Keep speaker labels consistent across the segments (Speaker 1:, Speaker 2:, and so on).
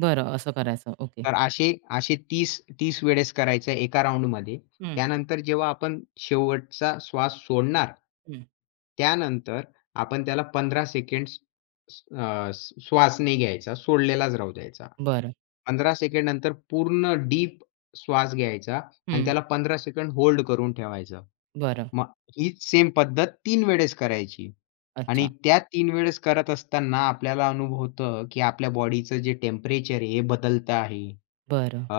Speaker 1: बरं असं करायचं. ओके.
Speaker 2: तर असे, असे 30 30 वेळेस करायचं आहे 1का राउंडमध्ये.
Speaker 1: हं.
Speaker 2: त्यानंतर जेव्हा आपण शेवटचा श्वास सोडणार.
Speaker 1: हं.
Speaker 2: त्यानंतर आपण त्याला 15 सेकंड्स अ, श्वास नाही घ्यायचा. सोडलेलाच राहू द्यायचा.
Speaker 1: बरं.
Speaker 2: 15 सेकंड नंतर पूर्ण डीप श्वास घ्यायचा आणि
Speaker 1: हं.
Speaker 2: त्याला 15 सेकंड होल्ड करून ठेवायचं.
Speaker 1: बरं.
Speaker 2: मग हीच सेम पद्धत 3 वेळेस करायची आणि
Speaker 1: अच्छा.
Speaker 2: त्या 3 वेळेस करत असताना आपल्याला अनुभवतं की आपल्या बॉडीचं जे टेम्परेचर आहे हे बदलत आहे.
Speaker 1: बरं.
Speaker 2: अ,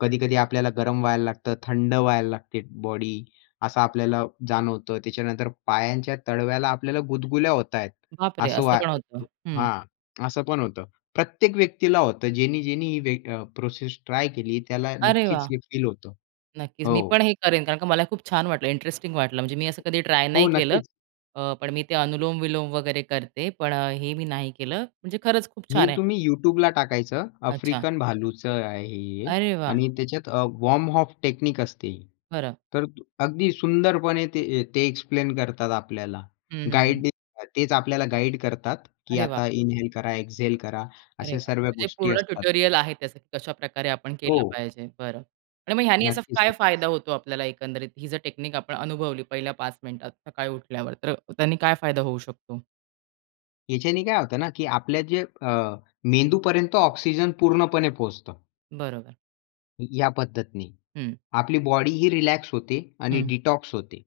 Speaker 2: कधी-कधी आपल्याला गरम व्हायला लागत. थंड व्हायला लागते बॉडी असं आपल्याला जाणवतं. त्याच्यानंतर पायांच्या तळव्याला आपल्याला गुदगुल्या होतायेत.
Speaker 1: बाप रे!
Speaker 2: असं
Speaker 1: असं
Speaker 2: व्हा
Speaker 1: पण होतं. हं.
Speaker 2: हां, असं पण होतं. प्रत्येक व्यक्तीला होतं ज्यांनी, ज्यांनी ही वे प्रोसेस ट्राय केली त्याला
Speaker 1: अरे
Speaker 2: नक्कीच
Speaker 1: वाह!
Speaker 2: हे फील होतं.
Speaker 1: नक्कीच. मी
Speaker 2: हो.
Speaker 1: पण हे करेन कारण का मला हे खूप छान वाटलं, इंटरेस्टिंग वाटलं. म्हणजे मी असं कधी ट्राय नाही
Speaker 2: हो,
Speaker 1: केलं.
Speaker 2: नक्कीच.
Speaker 1: अ ,पण मी ते अनुलोम-विलोम वगैरे करते. पण हे मी नाही केलं. म्हणजे खरंच खूप
Speaker 2: हे
Speaker 1: छान आहे.
Speaker 2: तुम्ही YouTubeला टाकायचं.
Speaker 1: अच्छा.
Speaker 2: आफ्रिकन भालूचं आहे हे
Speaker 1: अरे वाह!
Speaker 2: आणि त्याच्यात अ, वॉर्म अप टेक्निक असते.
Speaker 1: खरं.
Speaker 2: तर अगदी सुंदरपणे ते, ते एक्सप्लेन करतात आपल्याला.
Speaker 1: हं, हं, हं.
Speaker 2: गाईड तेच आपल्याला गाईड करतात, की
Speaker 1: अरे वाह!
Speaker 2: आता इन्हेल करा एक्झेल करा
Speaker 1: अरे
Speaker 2: अशा
Speaker 1: वाह!
Speaker 2: सर्व
Speaker 1: म्हणजे
Speaker 2: गोष्टी
Speaker 1: पूर्ण
Speaker 2: असतात.
Speaker 1: ट्युटोरियल आहे त्याचं कशाप्रकारे आपण केलं
Speaker 2: हो.
Speaker 1: पाहिजे. बरं आणि मग ह्यांनी असा
Speaker 2: नक्कीच,
Speaker 1: काय
Speaker 2: नक्कीच.
Speaker 1: फायदा होतो आपल्याला एकंदरीत ही जर टेक्निक आपण अनुभवली पहिल्या 5 मिनिटात सकाळी उठल्यावर तर त्यांनी काय फायदा होऊ शकतो?
Speaker 2: याच्याने काय होतं ना, की आपल्या जे अ, मेंदूपर्यंत ऑक्सिजन पूर्णपणे पोहोचतो.
Speaker 1: बरोबर.
Speaker 2: या पद्धतीने,
Speaker 1: हं.
Speaker 2: आपली बॉडीही रिलॅक्स होते आणि
Speaker 1: हं.
Speaker 2: डिटॉक्स होते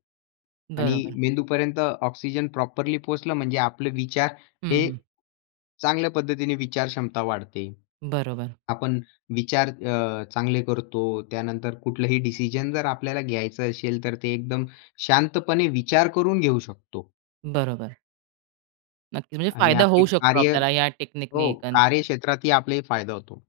Speaker 2: आणि
Speaker 1: बरोबर.
Speaker 2: मेंदूपर्यंत ऑक्सिजन प्रॉपरली पोहोचलं, म्हणजे आपले विचार
Speaker 1: हं,
Speaker 2: हे
Speaker 1: हं.
Speaker 2: चांगल्या पद्धतीने विचार क्षमता वाढते.
Speaker 1: बरोबर.
Speaker 2: आपण विचार अ, चांगले करतो त्यानंतर कुठलंही डिसिजन जर आपल्याला घ्यायचं असेल तर ते एकदम शांतपणे विचार करून घेऊ शकतो.
Speaker 1: बरोबर. नक्कीच, म्हणजे
Speaker 2: आणि
Speaker 1: फायदा
Speaker 2: आपली
Speaker 1: होऊ शकतो
Speaker 2: कार्य
Speaker 1: आपल्याला या टेक्निक ने
Speaker 2: हो
Speaker 1: एकंद
Speaker 2: कार्यक्षेत्रातही आपलाही फायदा होतो.